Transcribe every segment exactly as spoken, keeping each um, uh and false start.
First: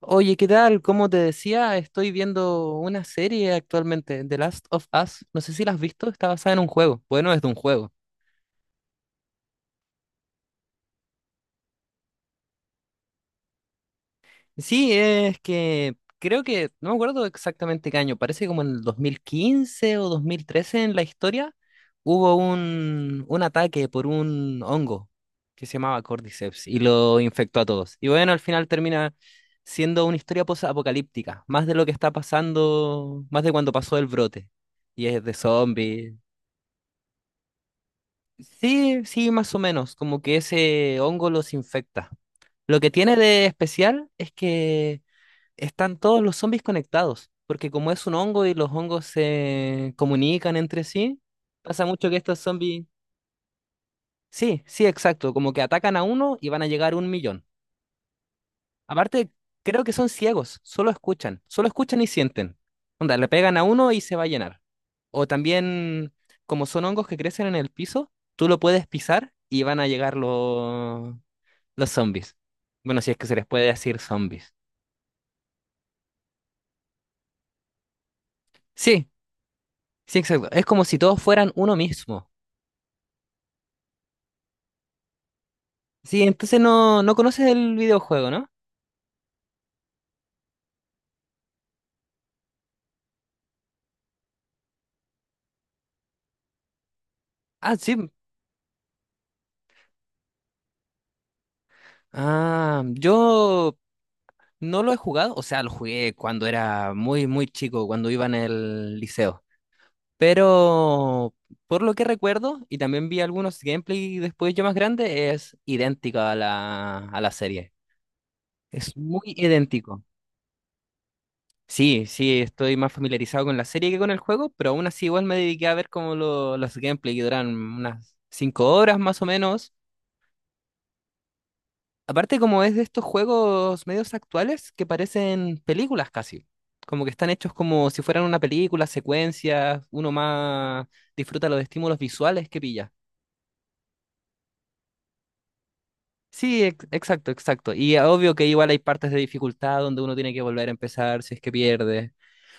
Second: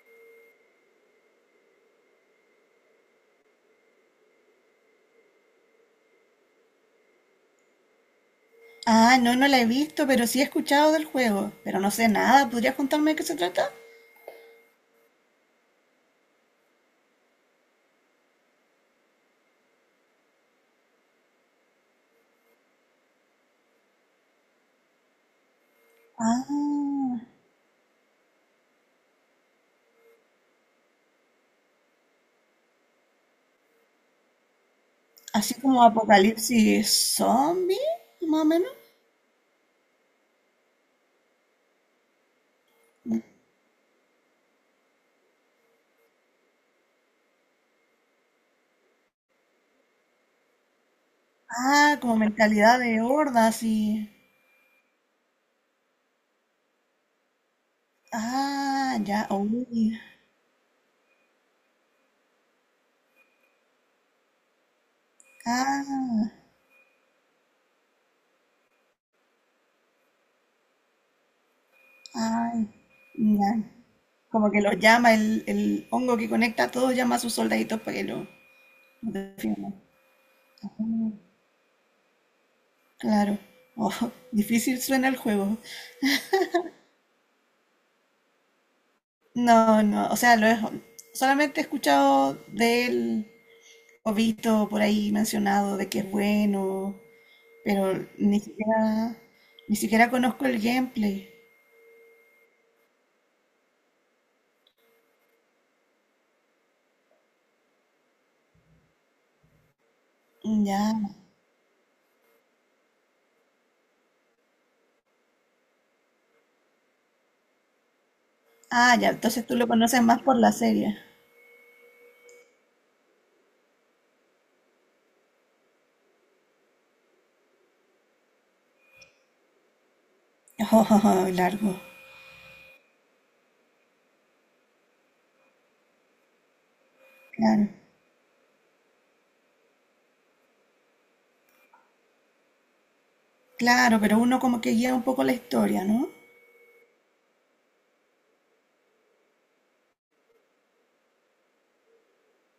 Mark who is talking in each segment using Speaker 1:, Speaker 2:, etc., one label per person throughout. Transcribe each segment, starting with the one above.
Speaker 1: Oye, ¿qué tal? Como te decía, estoy viendo una serie actualmente, The Last of Us. No sé si la has visto, está basada en un juego. Bueno, es de un juego.
Speaker 2: Ah, no, no la he visto, pero sí he escuchado del juego. Pero no sé nada. ¿Podrías contarme de qué se trata?
Speaker 1: Sí, es que creo que, no me acuerdo exactamente qué año, parece como en el dos mil quince o dos mil trece en la historia, hubo un, un ataque por un hongo que se llamaba Cordyceps y
Speaker 2: Ah,
Speaker 1: lo infectó a todos. Y bueno, al final termina siendo una historia post-apocalíptica, más de lo que está pasando, más de cuando pasó el brote. Y es de
Speaker 2: así como
Speaker 1: zombies.
Speaker 2: apocalipsis zombie, más o menos.
Speaker 1: Sí, sí, más o menos, como que ese hongo los infecta. Lo que tiene de especial es que están todos los zombies conectados, porque como es un hongo y los hongos se comunican entre sí, pasa
Speaker 2: Ah,
Speaker 1: mucho que
Speaker 2: como
Speaker 1: estos
Speaker 2: mentalidad
Speaker 1: zombies...
Speaker 2: de hordas y...
Speaker 1: Sí, sí, exacto, como que atacan a uno y van a llegar a un millón.
Speaker 2: Ah, ya,
Speaker 1: Aparte, creo que
Speaker 2: uy.
Speaker 1: son ciegos, solo escuchan, solo escuchan y sienten. Onda, le pegan a uno y se va a llenar. O también,
Speaker 2: Ah,
Speaker 1: como son hongos que crecen en el piso, tú lo puedes pisar y van a llegar los, los zombies.
Speaker 2: ay,
Speaker 1: Bueno, si es que se les
Speaker 2: ya.
Speaker 1: puede decir
Speaker 2: Como
Speaker 1: zombies.
Speaker 2: que los llama el, el hongo que conecta a todos, llama a sus soldaditos para que lo
Speaker 1: Sí,
Speaker 2: lo defiendan.
Speaker 1: sí, exacto. Es como si
Speaker 2: Mm,
Speaker 1: todos fueran uno mismo.
Speaker 2: claro. Oh, difícil suena el juego.
Speaker 1: Sí, entonces no, no conoces el videojuego, ¿no?
Speaker 2: No, no, o sea, lo he- solamente he escuchado de él o visto por ahí mencionado de que es bueno,
Speaker 1: Ah,
Speaker 2: pero
Speaker 1: sí.
Speaker 2: ni siquiera, ni siquiera conozco el gameplay.
Speaker 1: Ah, yo no lo he jugado, o sea, lo jugué cuando era muy, muy chico, cuando iba en el liceo.
Speaker 2: Ya.
Speaker 1: Pero por lo que recuerdo, y también vi algunos gameplay después yo más grande, es idéntico a la, a la serie. Es
Speaker 2: Ah, ya,
Speaker 1: muy
Speaker 2: entonces tú lo conoces
Speaker 1: idéntico.
Speaker 2: más por la serie.
Speaker 1: Sí, sí, estoy más familiarizado con la serie que con el juego, pero aún así igual me dediqué a ver como lo- los gameplay que duran unas cinco horas más o menos.
Speaker 2: Oh, largo.
Speaker 1: Aparte como es de estos juegos medios actuales que parecen películas casi. Como que están hechos
Speaker 2: Claro.
Speaker 1: como si fueran una película, secuencias, uno más disfruta los estímulos visuales que pilla.
Speaker 2: Claro, pero uno como que guía un poco la historia, ¿no?
Speaker 1: Sí, ex- exacto, exacto. Y obvio que igual hay partes de dificultad donde uno tiene que volver a empezar si es que pierde.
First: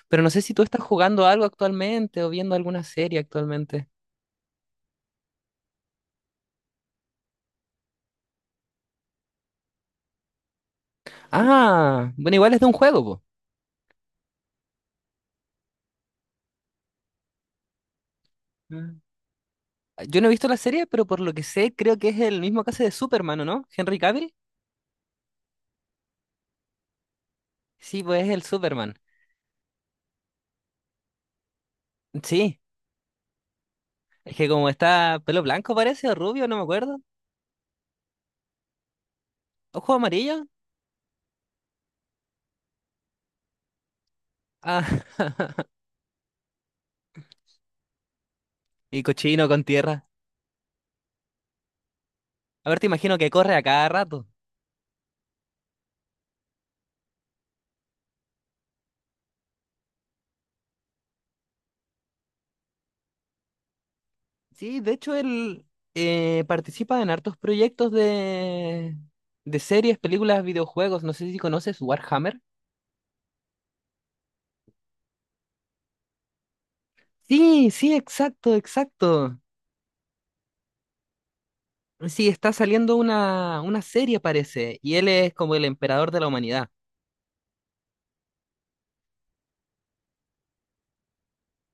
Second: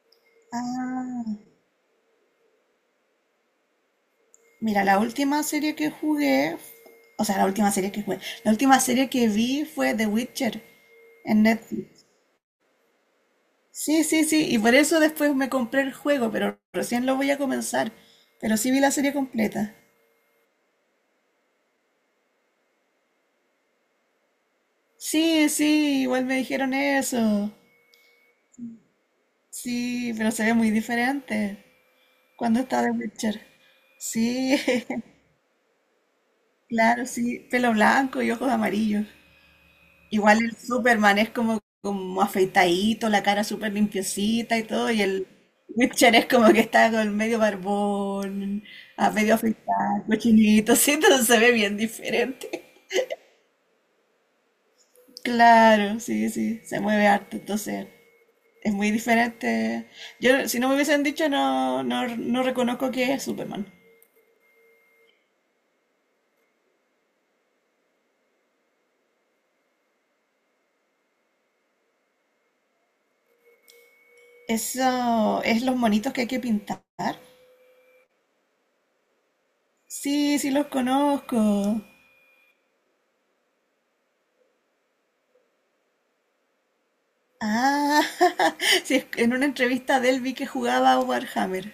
Speaker 1: Pero no sé si tú estás
Speaker 2: Ah,
Speaker 1: jugando algo actualmente o viendo alguna serie actualmente.
Speaker 2: mira, la última serie que jugué, o sea, la última serie que jugué, la última serie que vi fue The Witcher en Netflix.
Speaker 1: Ah, bueno, igual es de un juego, po.
Speaker 2: Sí, sí, sí, y por eso después me compré el juego, pero recién lo voy a comenzar. Pero sí vi la
Speaker 1: Mm.
Speaker 2: serie completa.
Speaker 1: Yo no he visto la serie, pero por lo que sé, creo que es el mismo caso de Superman, ¿o no? ¿Henry Cavill?
Speaker 2: Sí, sí, igual me dijeron eso.
Speaker 1: Sí, pues es el Superman.
Speaker 2: Sí, pero se ve muy diferente
Speaker 1: Sí,
Speaker 2: cuando está The Witcher.
Speaker 1: es que
Speaker 2: Sí,
Speaker 1: como está pelo blanco parece, o rubio, no me acuerdo.
Speaker 2: claro, sí, pelo blanco y ojos amarillos.
Speaker 1: Ojo
Speaker 2: Igual
Speaker 1: amarillo.
Speaker 2: el Superman es como, como afeitadito, la cara súper limpiecita y
Speaker 1: Ah,
Speaker 2: todo, y el Witcher es como que está con medio barbón,
Speaker 1: y
Speaker 2: a medio
Speaker 1: cochino con tierra.
Speaker 2: afeitado, cochinito, sí, entonces se ve bien diferente.
Speaker 1: A ver, te imagino que corre a cada rato.
Speaker 2: Claro, sí, sí, se mueve harto, entonces es muy diferente. Yo, si no me hubiesen dicho, no, no, no reconozco que es Superman.
Speaker 1: Sí, de hecho él eh, participa en hartos proyectos de, de series, películas, videojuegos. No sé si conoces Warhammer.
Speaker 2: Eso es los monitos que hay que pintar.
Speaker 1: Sí, sí, exacto, exacto.
Speaker 2: Sí, sí los conozco.
Speaker 1: Sí, está saliendo una, una serie, parece, y él es como el emperador de la humanidad.
Speaker 2: Ah, sí, es en una entrevista de él vi que jugaba a Warhammer,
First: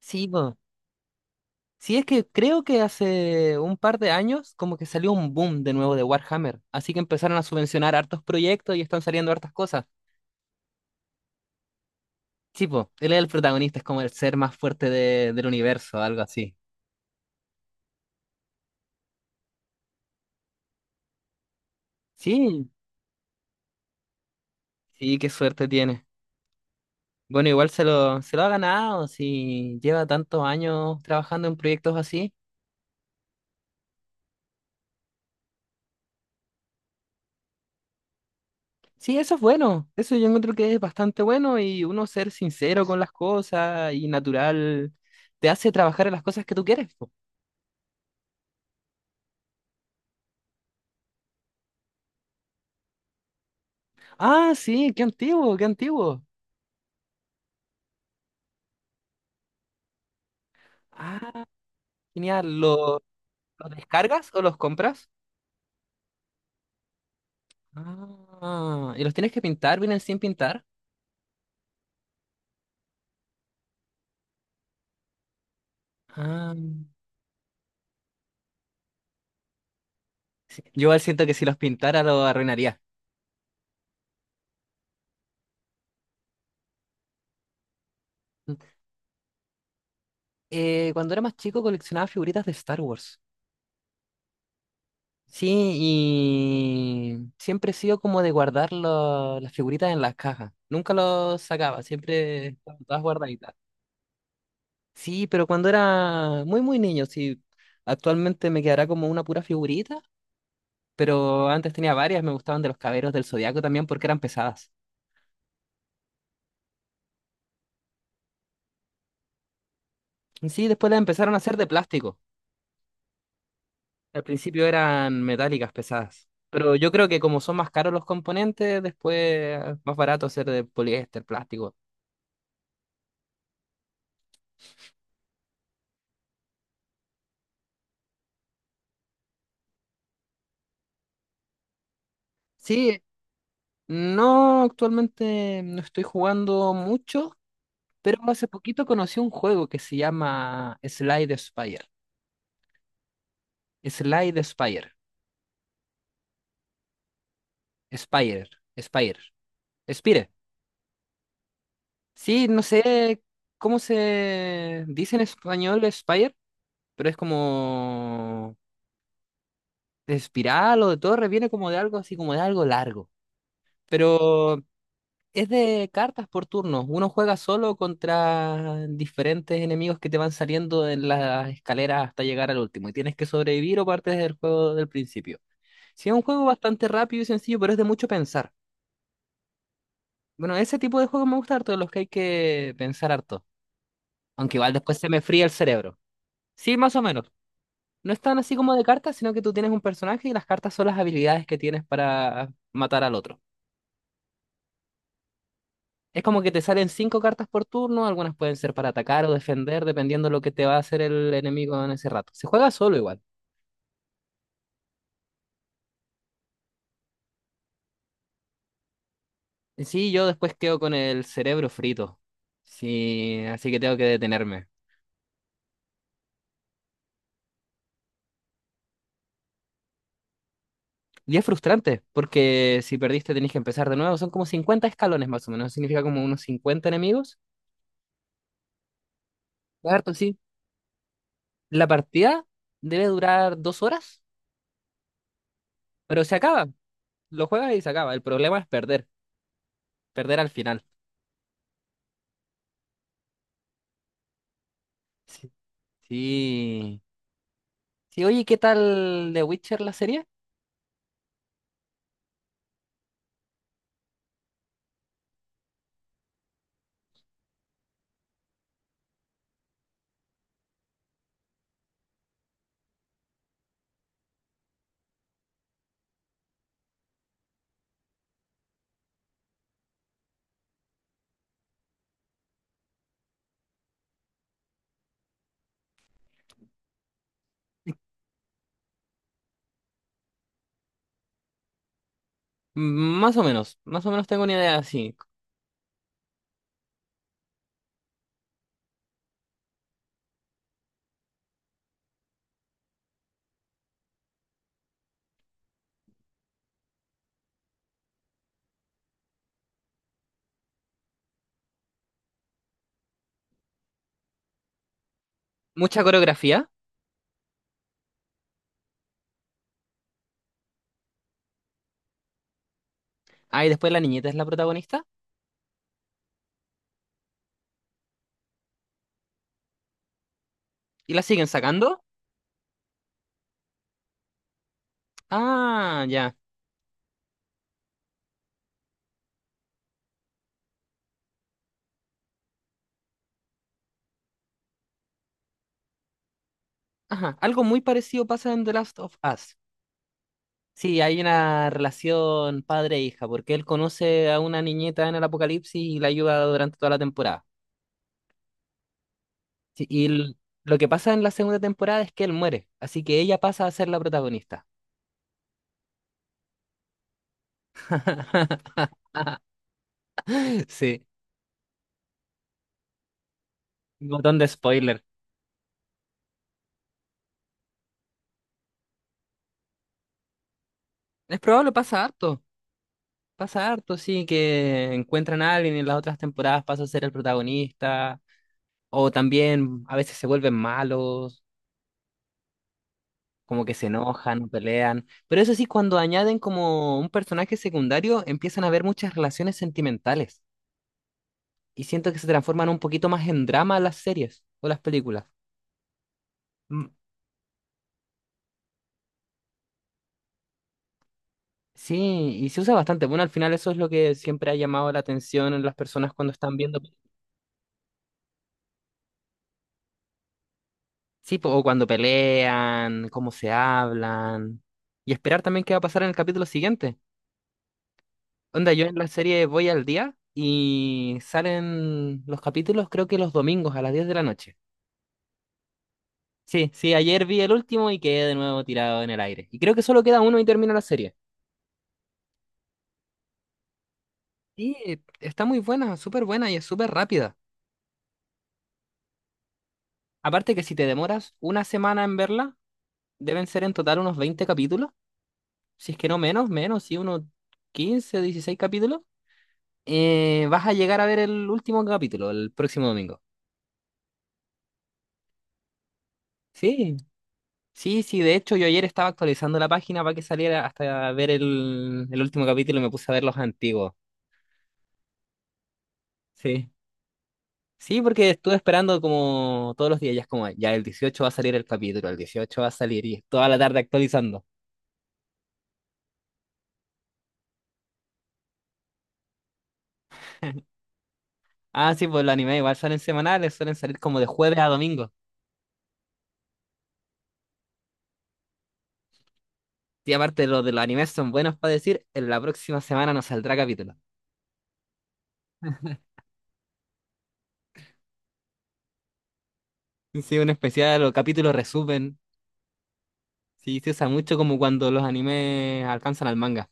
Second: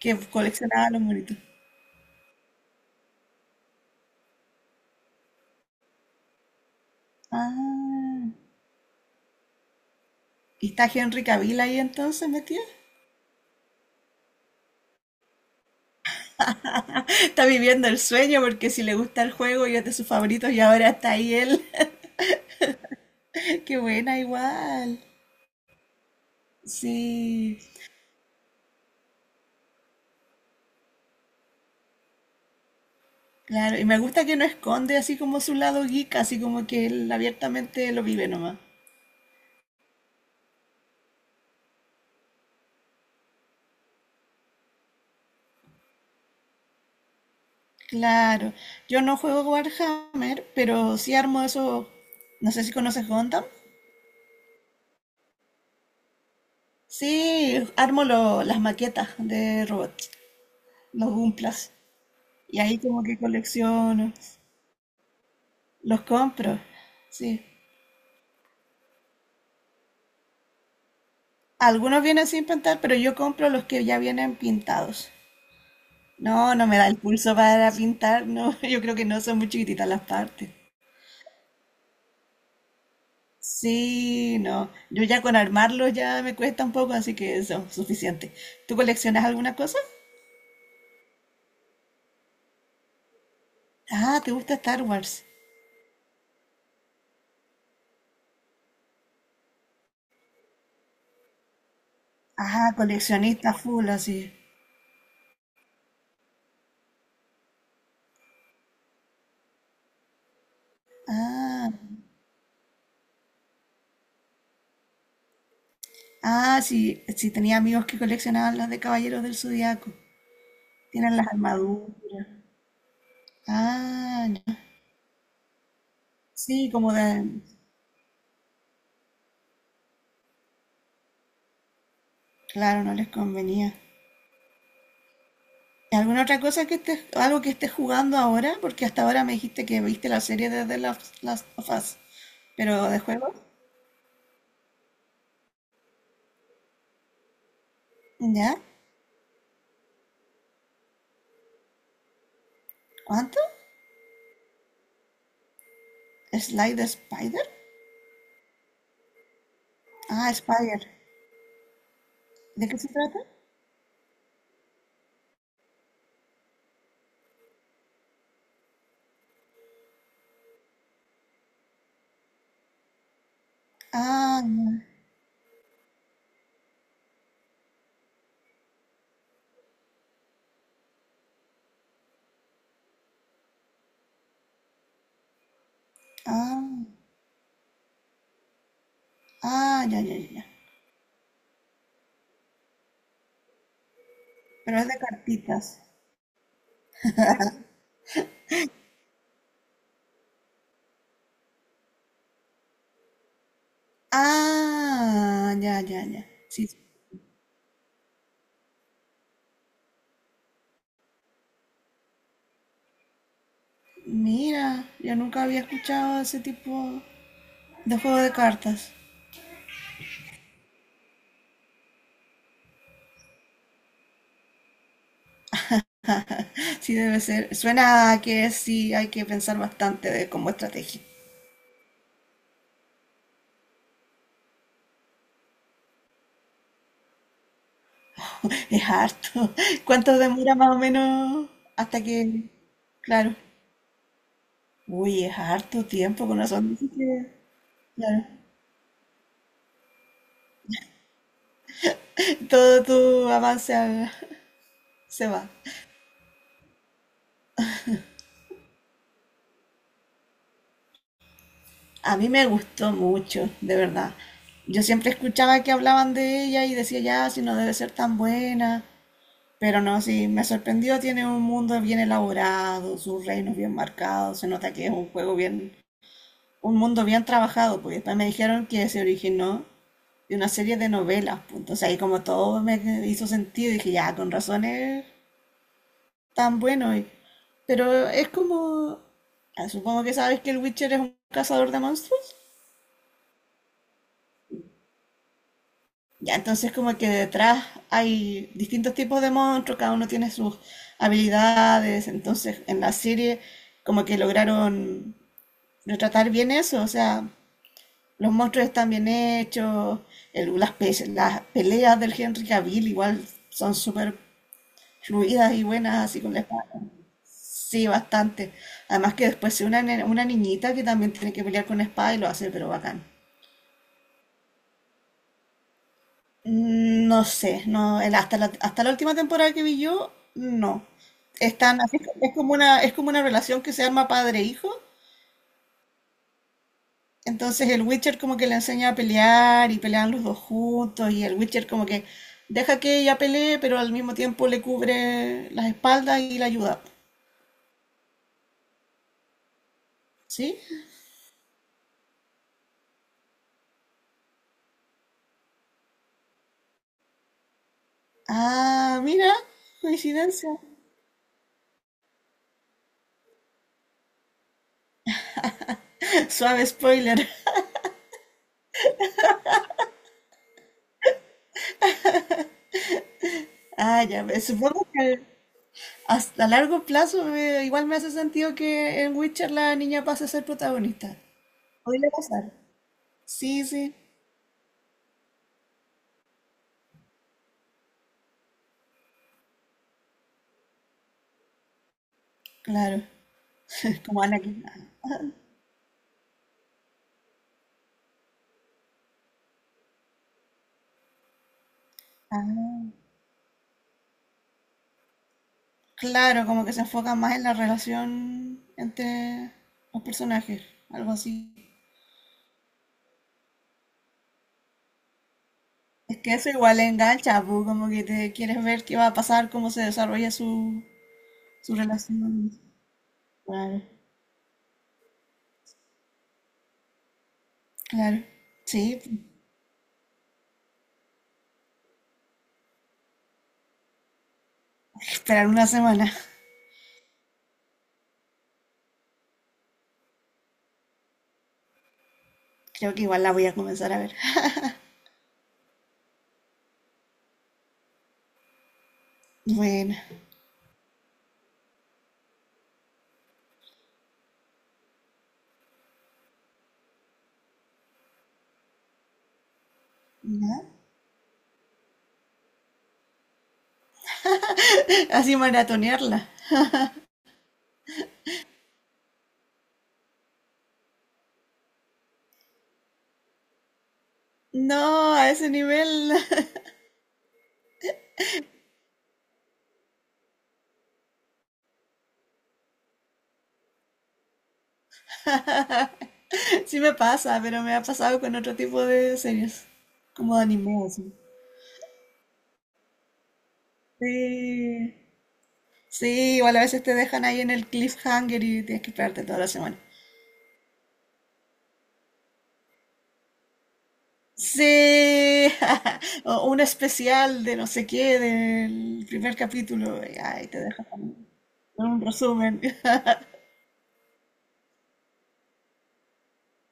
Speaker 2: que
Speaker 1: Sí, po.
Speaker 2: coleccionaba los monitos.
Speaker 1: Sí, es que creo que hace un par de años como que salió un boom de nuevo de Warhammer, así que empezaron a subvencionar hartos
Speaker 2: Ah,
Speaker 1: proyectos y están saliendo hartas cosas.
Speaker 2: ¿y está Henry Cavill ahí entonces metido?
Speaker 1: Sí, po, él es el protagonista, es como el ser más fuerte de- del universo, algo así.
Speaker 2: Está viviendo el sueño porque si le gusta el juego y es de sus favoritos y ahora está ahí él.
Speaker 1: Sí,
Speaker 2: Qué buena igual.
Speaker 1: sí, qué suerte tiene. Bueno,
Speaker 2: Sí.
Speaker 1: igual se lo, se lo ha ganado si lleva tantos años trabajando en proyectos así.
Speaker 2: Claro, y me gusta que no esconde así como su lado geek, así como que él abiertamente lo vive nomás.
Speaker 1: Sí, eso es bueno. Eso yo encuentro que es bastante bueno y uno ser sincero con las cosas y natural te hace trabajar en las cosas que tú quieres. Po.
Speaker 2: Claro, yo no juego Warhammer, pero sí armo eso, no sé si conoces Gundam.
Speaker 1: Ah, sí, qué antiguo, qué antiguo.
Speaker 2: Sí, armo lo- las maquetas de robots, los
Speaker 1: Ah,
Speaker 2: Gunplas.
Speaker 1: genial.
Speaker 2: Y ahí
Speaker 1: ¿Lo-
Speaker 2: como que
Speaker 1: ¿Los
Speaker 2: colecciono,
Speaker 1: descargas o los compras?
Speaker 2: los compro. Sí.
Speaker 1: Ah, ¿y los tienes que pintar? ¿Vienen sin pintar?
Speaker 2: Algunos vienen sin pintar, pero yo compro los que ya vienen pintados.
Speaker 1: Ah,
Speaker 2: No, no me da el pulso para pintar, no, yo creo que no, son muy chiquititas las partes.
Speaker 1: sí. Yo igual siento que si los pintara lo arruinaría.
Speaker 2: Sí, no, yo ya con armarlo ya me cuesta un poco, así que eso, suficiente. ¿Tú coleccionas alguna cosa?
Speaker 1: Eh, cuando era más chico coleccionaba figuritas de Star Wars.
Speaker 2: Ah, ¿te gusta Star Wars?
Speaker 1: Sí, y siempre he sido como de guardar lo- las figuritas en las cajas. Nunca los sacaba, siempre
Speaker 2: Ah,
Speaker 1: estaban todas
Speaker 2: coleccionista
Speaker 1: guardaditas.
Speaker 2: full, así.
Speaker 1: Sí, pero cuando era muy, muy niño, sí. Actualmente me quedará como una pura figurita, pero
Speaker 2: Ah,
Speaker 1: antes tenía varias, me gustaban de los caberos del Zodiaco también porque eran pesadas.
Speaker 2: ah, sí, sí, tenía amigos que coleccionaban las de Caballeros del Zodiaco.
Speaker 1: Sí, después las
Speaker 2: Tienen las
Speaker 1: empezaron a hacer de
Speaker 2: armaduras.
Speaker 1: plástico. Al
Speaker 2: Ah, ya.
Speaker 1: principio eran metálicas pesadas,
Speaker 2: Sí,
Speaker 1: pero yo
Speaker 2: como
Speaker 1: creo que como
Speaker 2: de...
Speaker 1: son más caros los componentes, después más barato hacer de poliéster, plástico.
Speaker 2: Claro, no les convenía. ¿Alguna otra cosa que estés, algo que estés jugando ahora? Porque hasta ahora me dijiste que viste la serie de The Last Last of Us. Pero de
Speaker 1: Sí,
Speaker 2: juego,
Speaker 1: no, actualmente no estoy jugando mucho, pero hace
Speaker 2: ¿ya?
Speaker 1: poquito conocí un juego que se llama Slide Spire.
Speaker 2: ¿Cuánto?
Speaker 1: Slide Spire.
Speaker 2: ¿Slide the Spider?
Speaker 1: Spire. Spire. Spire.
Speaker 2: Ah, Spider.
Speaker 1: Sí, no
Speaker 2: ¿De qué se trata?
Speaker 1: sé cómo se dice en español Spire, pero es como de espiral o de torre, viene como de algo así, como de algo largo.
Speaker 2: Ah,
Speaker 1: Pero
Speaker 2: ya.
Speaker 1: es de cartas por turnos. Uno juega solo contra diferentes enemigos que te van saliendo en las escaleras hasta llegar al último. Y tienes que sobrevivir o partes del juego del principio. Sí, es un juego
Speaker 2: Ah,
Speaker 1: bastante rápido y sencillo, pero es de mucho pensar.
Speaker 2: ah, ya, ya, ya, ya.
Speaker 1: Bueno, ese tipo de juegos me gusta harto, de los que hay que pensar harto. Aunque igual
Speaker 2: Pero es
Speaker 1: después
Speaker 2: de
Speaker 1: se me fría el
Speaker 2: cartitas.
Speaker 1: cerebro. Sí, más o menos. No es tan así como de cartas, sino que tú tienes un personaje y las cartas son las habilidades que tienes para matar al otro.
Speaker 2: Ah, ya, ya,
Speaker 1: Es
Speaker 2: ya.
Speaker 1: como que te
Speaker 2: Sí.
Speaker 1: salen cinco cartas por turno, algunas pueden ser para atacar o defender, dependiendo de lo que te va a hacer el enemigo en ese rato. Se juega solo igual.
Speaker 2: Mira, yo nunca había escuchado ese tipo de juego de cartas.
Speaker 1: Y sí, yo después quedo con el cerebro frito. Sí, así que tengo que detenerme.
Speaker 2: Sí, debe ser. Suena a que sí hay que pensar bastante de, como estrategia.
Speaker 1: Y es frustrante, porque si perdiste tenés que empezar de nuevo. Son como cincuenta escalones más o menos, significa como unos cincuenta enemigos.
Speaker 2: Es harto.
Speaker 1: Harto,
Speaker 2: ¿Cuánto
Speaker 1: sí.
Speaker 2: demora más o menos
Speaker 1: La
Speaker 2: hasta
Speaker 1: partida
Speaker 2: que...
Speaker 1: debe
Speaker 2: Claro.
Speaker 1: durar dos horas,
Speaker 2: Uy, es harto
Speaker 1: pero
Speaker 2: tiempo,
Speaker 1: se
Speaker 2: con
Speaker 1: acaba.
Speaker 2: razón. Dices que-
Speaker 1: Lo juegas y se acaba. El
Speaker 2: claro.
Speaker 1: problema es perder, perder al final.
Speaker 2: Todo tu avance a- se va.
Speaker 1: Sí. Sí. Sí, oye, ¿qué tal The Witcher la serie?
Speaker 2: A mí me gustó mucho, de verdad. Yo siempre escuchaba que hablaban de ella y decía, ya, si no debe ser tan buena. Pero no, sí, me sorprendió. Tiene un mundo bien elaborado, sus reinos bien marcados. Se nota que es un juego bien un mundo bien trabajado, porque después me dijeron que se originó de una serie de novelas, pues, entonces ahí como todo me hizo sentido, dije, ya, con razones tan bueno, y- pero es como, ah, supongo que sabes que el Witcher es un cazador de monstruos,
Speaker 1: Mm, más o menos, más o menos tengo una idea así.
Speaker 2: ya, entonces como que detrás hay distintos tipos de monstruos, cada uno tiene sus habilidades, entonces en la serie como que lograron retratar bien eso, o sea, los monstruos están bien hechos, el- las, pe- las peleas del Henry Cavill igual son súper fluidas y
Speaker 1: Mucha
Speaker 2: buenas, así con la espada.
Speaker 1: coreografía.
Speaker 2: Sí, bastante. Además que después se una, ne- una niñita que también tiene que pelear con espada y lo hace, pero bacán.
Speaker 1: Ah, y después la niñeta es la protagonista.
Speaker 2: Mm, no sé, no, el- hasta la, hasta la última temporada que vi yo, no.
Speaker 1: ¿Y la siguen
Speaker 2: Están así,
Speaker 1: sacando?
Speaker 2: es como una, es como una relación que se arma padre-hijo.
Speaker 1: Ah, ya.
Speaker 2: Entonces el Witcher como que le enseña a pelear y pelean los dos juntos y el Witcher como que deja que ella pelee, pero al mismo tiempo le cubre las espaldas y la ayuda.
Speaker 1: Ajá. Algo muy parecido pasa en The Last of Us.
Speaker 2: ¿Sí?
Speaker 1: Sí, hay una relación padre-hija, porque él conoce a una niñeta en el apocalipsis y la ayuda durante toda la temporada.
Speaker 2: Ah, mira,
Speaker 1: Sí, y l-
Speaker 2: coincidencia.
Speaker 1: lo que pasa en la segunda temporada es que él muere, así que ella pasa a ser la protagonista.
Speaker 2: Suave spoiler.
Speaker 1: Sí,
Speaker 2: Ah,
Speaker 1: un
Speaker 2: ya,
Speaker 1: montón
Speaker 2: me-
Speaker 1: de
Speaker 2: supongo
Speaker 1: spoiler.
Speaker 2: que hasta a largo plazo eh, igual me hace sentido que en Witcher la niña pase a ser protagonista.
Speaker 1: Es probable, pasa
Speaker 2: Podría
Speaker 1: harto.
Speaker 2: pasar. Sí,
Speaker 1: Pasa
Speaker 2: sí,
Speaker 1: harto, sí, que encuentran a alguien y en las otras temporadas pasa a ser el protagonista, o también a veces se vuelven malos,
Speaker 2: claro.
Speaker 1: como que se
Speaker 2: Como
Speaker 1: enojan,
Speaker 2: Anakin. Ah.
Speaker 1: pelean. Pero eso sí, cuando añaden como un personaje secundario, empiezan a haber muchas relaciones sentimentales y siento que se transforman un
Speaker 2: Ah.
Speaker 1: poquito más en drama las series o las películas.
Speaker 2: Claro, como que se
Speaker 1: Mm,
Speaker 2: enfoca más en la relación entre los personajes, algo así.
Speaker 1: sí, y se usa bastante. Bueno, al final eso es lo que siempre ha llamado la atención en las personas
Speaker 2: Es
Speaker 1: cuando
Speaker 2: que eso
Speaker 1: están viendo.
Speaker 2: igual engancha, pu, como que te quieres ver qué va a pasar, cómo se desarrolla su,
Speaker 1: Sí, po, o
Speaker 2: su
Speaker 1: cuando
Speaker 2: relación.
Speaker 1: pelean, cómo se
Speaker 2: Claro,
Speaker 1: hablan. Y esperar también qué va a pasar en el capítulo siguiente.
Speaker 2: claro.
Speaker 1: Onda, yo en
Speaker 2: Sí,
Speaker 1: la serie voy al día y salen los capítulos creo que los domingos a las diez de la noche.
Speaker 2: esperar una semana.
Speaker 1: Sí, sí, ayer vi el último y quedé de nuevo tirado en el aire. Y creo que solo queda uno y termina la serie.
Speaker 2: Creo que igual la voy a comenzar a ver.
Speaker 1: Sí, eh, está muy buena, súper buena y es súper rápida.
Speaker 2: Bueno,
Speaker 1: Aparte que si te demoras una semana en verla, deben ser en total unos veinte capítulos. Si es que no menos, menos, sí, unos quince dieciséis capítulos. Eh,
Speaker 2: ya.
Speaker 1: vas a llegar a ver el último capítulo, el próximo domingo.
Speaker 2: Así maratonearla.
Speaker 1: Sí, sí, sí. De hecho, yo ayer estaba actualizando la página para que saliera hasta ver el, el último capítulo y me puse a ver los antiguos.
Speaker 2: No, a ese nivel
Speaker 1: Sí. Sí, porque estuve esperando como todos los días, ya es como, ya el dieciocho va a salir el capítulo, el dieciocho va a salir y toda la tarde actualizando.
Speaker 2: sí me pasa, pero me ha pasado con otro tipo de series, como de anime, así.
Speaker 1: Ah, sí, pues los animes igual salen semanales, suelen salir como de jueves a
Speaker 2: Sí.
Speaker 1: domingo.
Speaker 2: Sí, igual a veces te dejan ahí en el cliffhanger y tienes que esperarte toda la semana.
Speaker 1: Y aparte los de los animes son buenos para decir, en la próxima semana nos saldrá capítulo.
Speaker 2: Sí, o un especial de no sé qué del primer capítulo, y
Speaker 1: Sí,
Speaker 2: ahí
Speaker 1: un
Speaker 2: te dejan
Speaker 1: especial o capítulo
Speaker 2: un
Speaker 1: resumen.
Speaker 2: resumen.
Speaker 1: Sí, se usa mucho como cuando los animes alcanzan al manga.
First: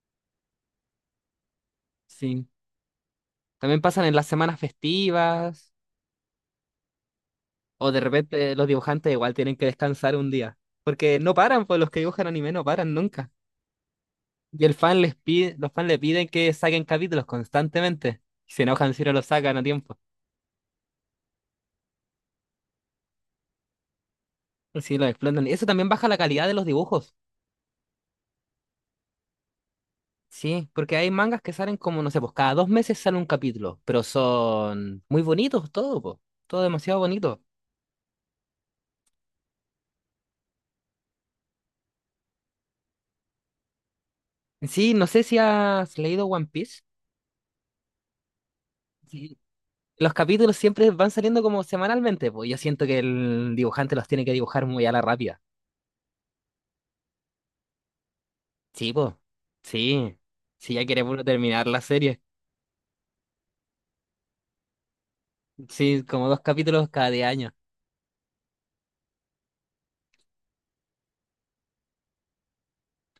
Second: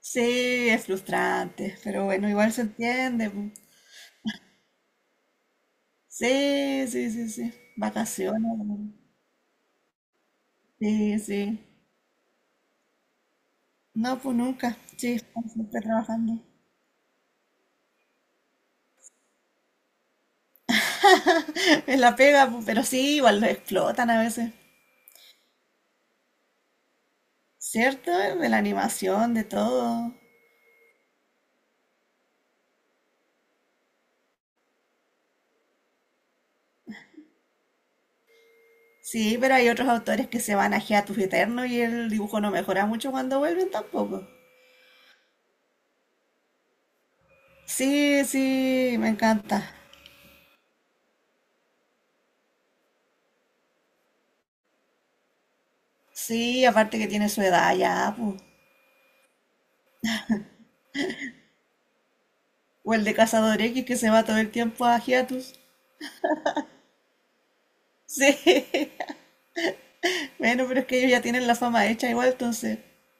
Speaker 2: Sí, es frustrante, pero bueno,
Speaker 1: Sí.
Speaker 2: igual se entiende. Pu.
Speaker 1: También pasan en las semanas festivas
Speaker 2: Sí, sí, sí, sí.
Speaker 1: o de
Speaker 2: Vacaciones.
Speaker 1: repente los
Speaker 2: Pu.
Speaker 1: dibujantes igual tienen que descansar un día.
Speaker 2: Sí,
Speaker 1: Porque no
Speaker 2: sí.
Speaker 1: paran, pues los que dibujan anime no paran nunca.
Speaker 2: No, pues
Speaker 1: Y el
Speaker 2: nunca.
Speaker 1: fan
Speaker 2: Sí,
Speaker 1: les
Speaker 2: están
Speaker 1: pide, los
Speaker 2: siempre
Speaker 1: fans le piden
Speaker 2: trabajando.
Speaker 1: que saquen capítulos constantemente. Y se enojan si no los sacan a tiempo.
Speaker 2: Es la pega, pu, pero sí, igual lo explotan a veces.
Speaker 1: Sí, los explotan. Y eso también baja la calidad de los dibujos.
Speaker 2: ¿Cierto? De la animación, de todo.
Speaker 1: Sí, porque hay mangas que salen como, no sé, pues cada dos meses sale un capítulo, pero son muy bonitos todo, pues, todo demasiado bonito.
Speaker 2: Sí, pero hay otros autores que se van a hiatus eterno y el dibujo no mejora mucho cuando vuelven tampoco.
Speaker 1: Sí, no sé si has leído One Piece.
Speaker 2: Sí, sí, me
Speaker 1: Sí.
Speaker 2: encanta.
Speaker 1: Los capítulos siempre van saliendo como semanalmente, pues yo siento que el dibujante los tiene que dibujar muy a la rápida.
Speaker 2: Sí, aparte que tiene su edad ya, pues.
Speaker 1: Sí, pues. Sí. Si ya quiere puro terminar la serie.
Speaker 2: O el de Cazador X que se va todo el tiempo a hiatus.
Speaker 1: Sí, como dos capítulos cada diez años.
Speaker 2: Sí, bueno, pero es que ellos ya tienen la fama hecha igual, entonces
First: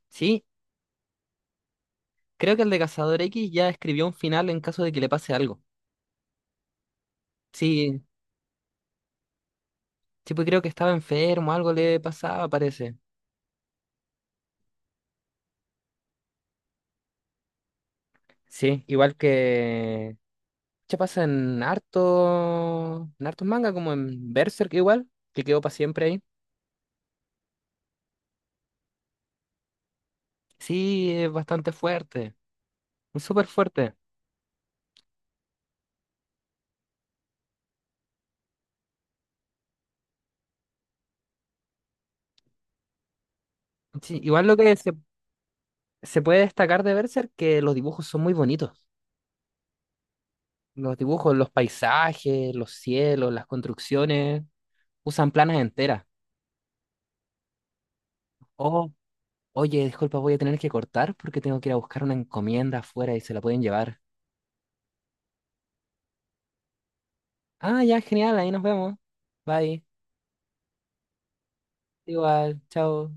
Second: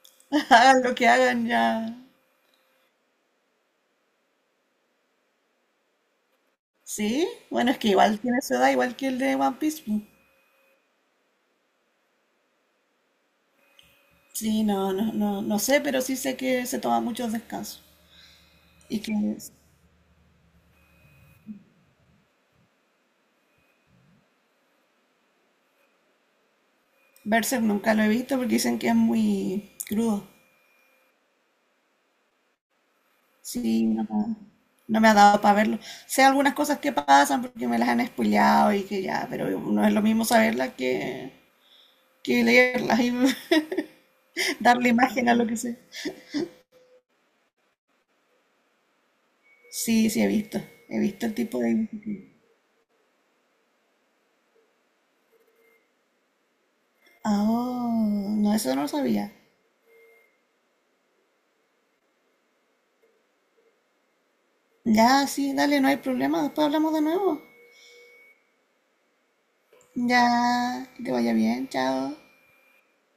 Speaker 1: Sí,
Speaker 2: hagan lo que hagan ya.
Speaker 1: creo que el de Cazador X ya escribió un final en caso de que le pase algo.
Speaker 2: Sí, bueno, es que
Speaker 1: Sí,
Speaker 2: igual tiene su edad, igual que el de One Piece. Pues.
Speaker 1: sí, pues creo que estaba enfermo, algo le pasaba, parece.
Speaker 2: Sí, no, no, no, no sé, pero sí sé que se toma muchos descansos.
Speaker 1: Sí,
Speaker 2: Y que
Speaker 1: igual que... ¿Qué pasa en harto... en hartos manga, como en Berserk igual, que quedó para siempre ahí.
Speaker 2: Berserk nunca lo he visto porque dicen que es muy crudo.
Speaker 1: Sí, es bastante fuerte, es súper
Speaker 2: Sí,
Speaker 1: fuerte.
Speaker 2: no, no me ha dado para verlo. Sé algunas cosas que pasan porque me las han spoileado y que ya, pero no es lo mismo saberlas que, que leerlas y
Speaker 1: Sí, igual lo que
Speaker 2: darle
Speaker 1: se,
Speaker 2: imagen a lo que sé.
Speaker 1: se puede destacar de Berserk que los dibujos son muy bonitos.
Speaker 2: Sí, sí, he visto.
Speaker 1: Los
Speaker 2: He visto el
Speaker 1: dibujos, los
Speaker 2: tipo de...
Speaker 1: paisajes, los cielos, las construcciones, usan planas enteras.
Speaker 2: Ah, oh, no, eso no lo
Speaker 1: Oh,
Speaker 2: sabía.
Speaker 1: oye, disculpa, voy a tener que cortar porque tengo que ir a buscar una encomienda afuera y se la pueden llevar.
Speaker 2: Ya, sí, dale, no hay problema. Después hablamos de nuevo.
Speaker 1: Ah, ya, genial, ahí nos vemos. Bye.
Speaker 2: Ya, que te vaya bien, chao.
Speaker 1: Igual, chao.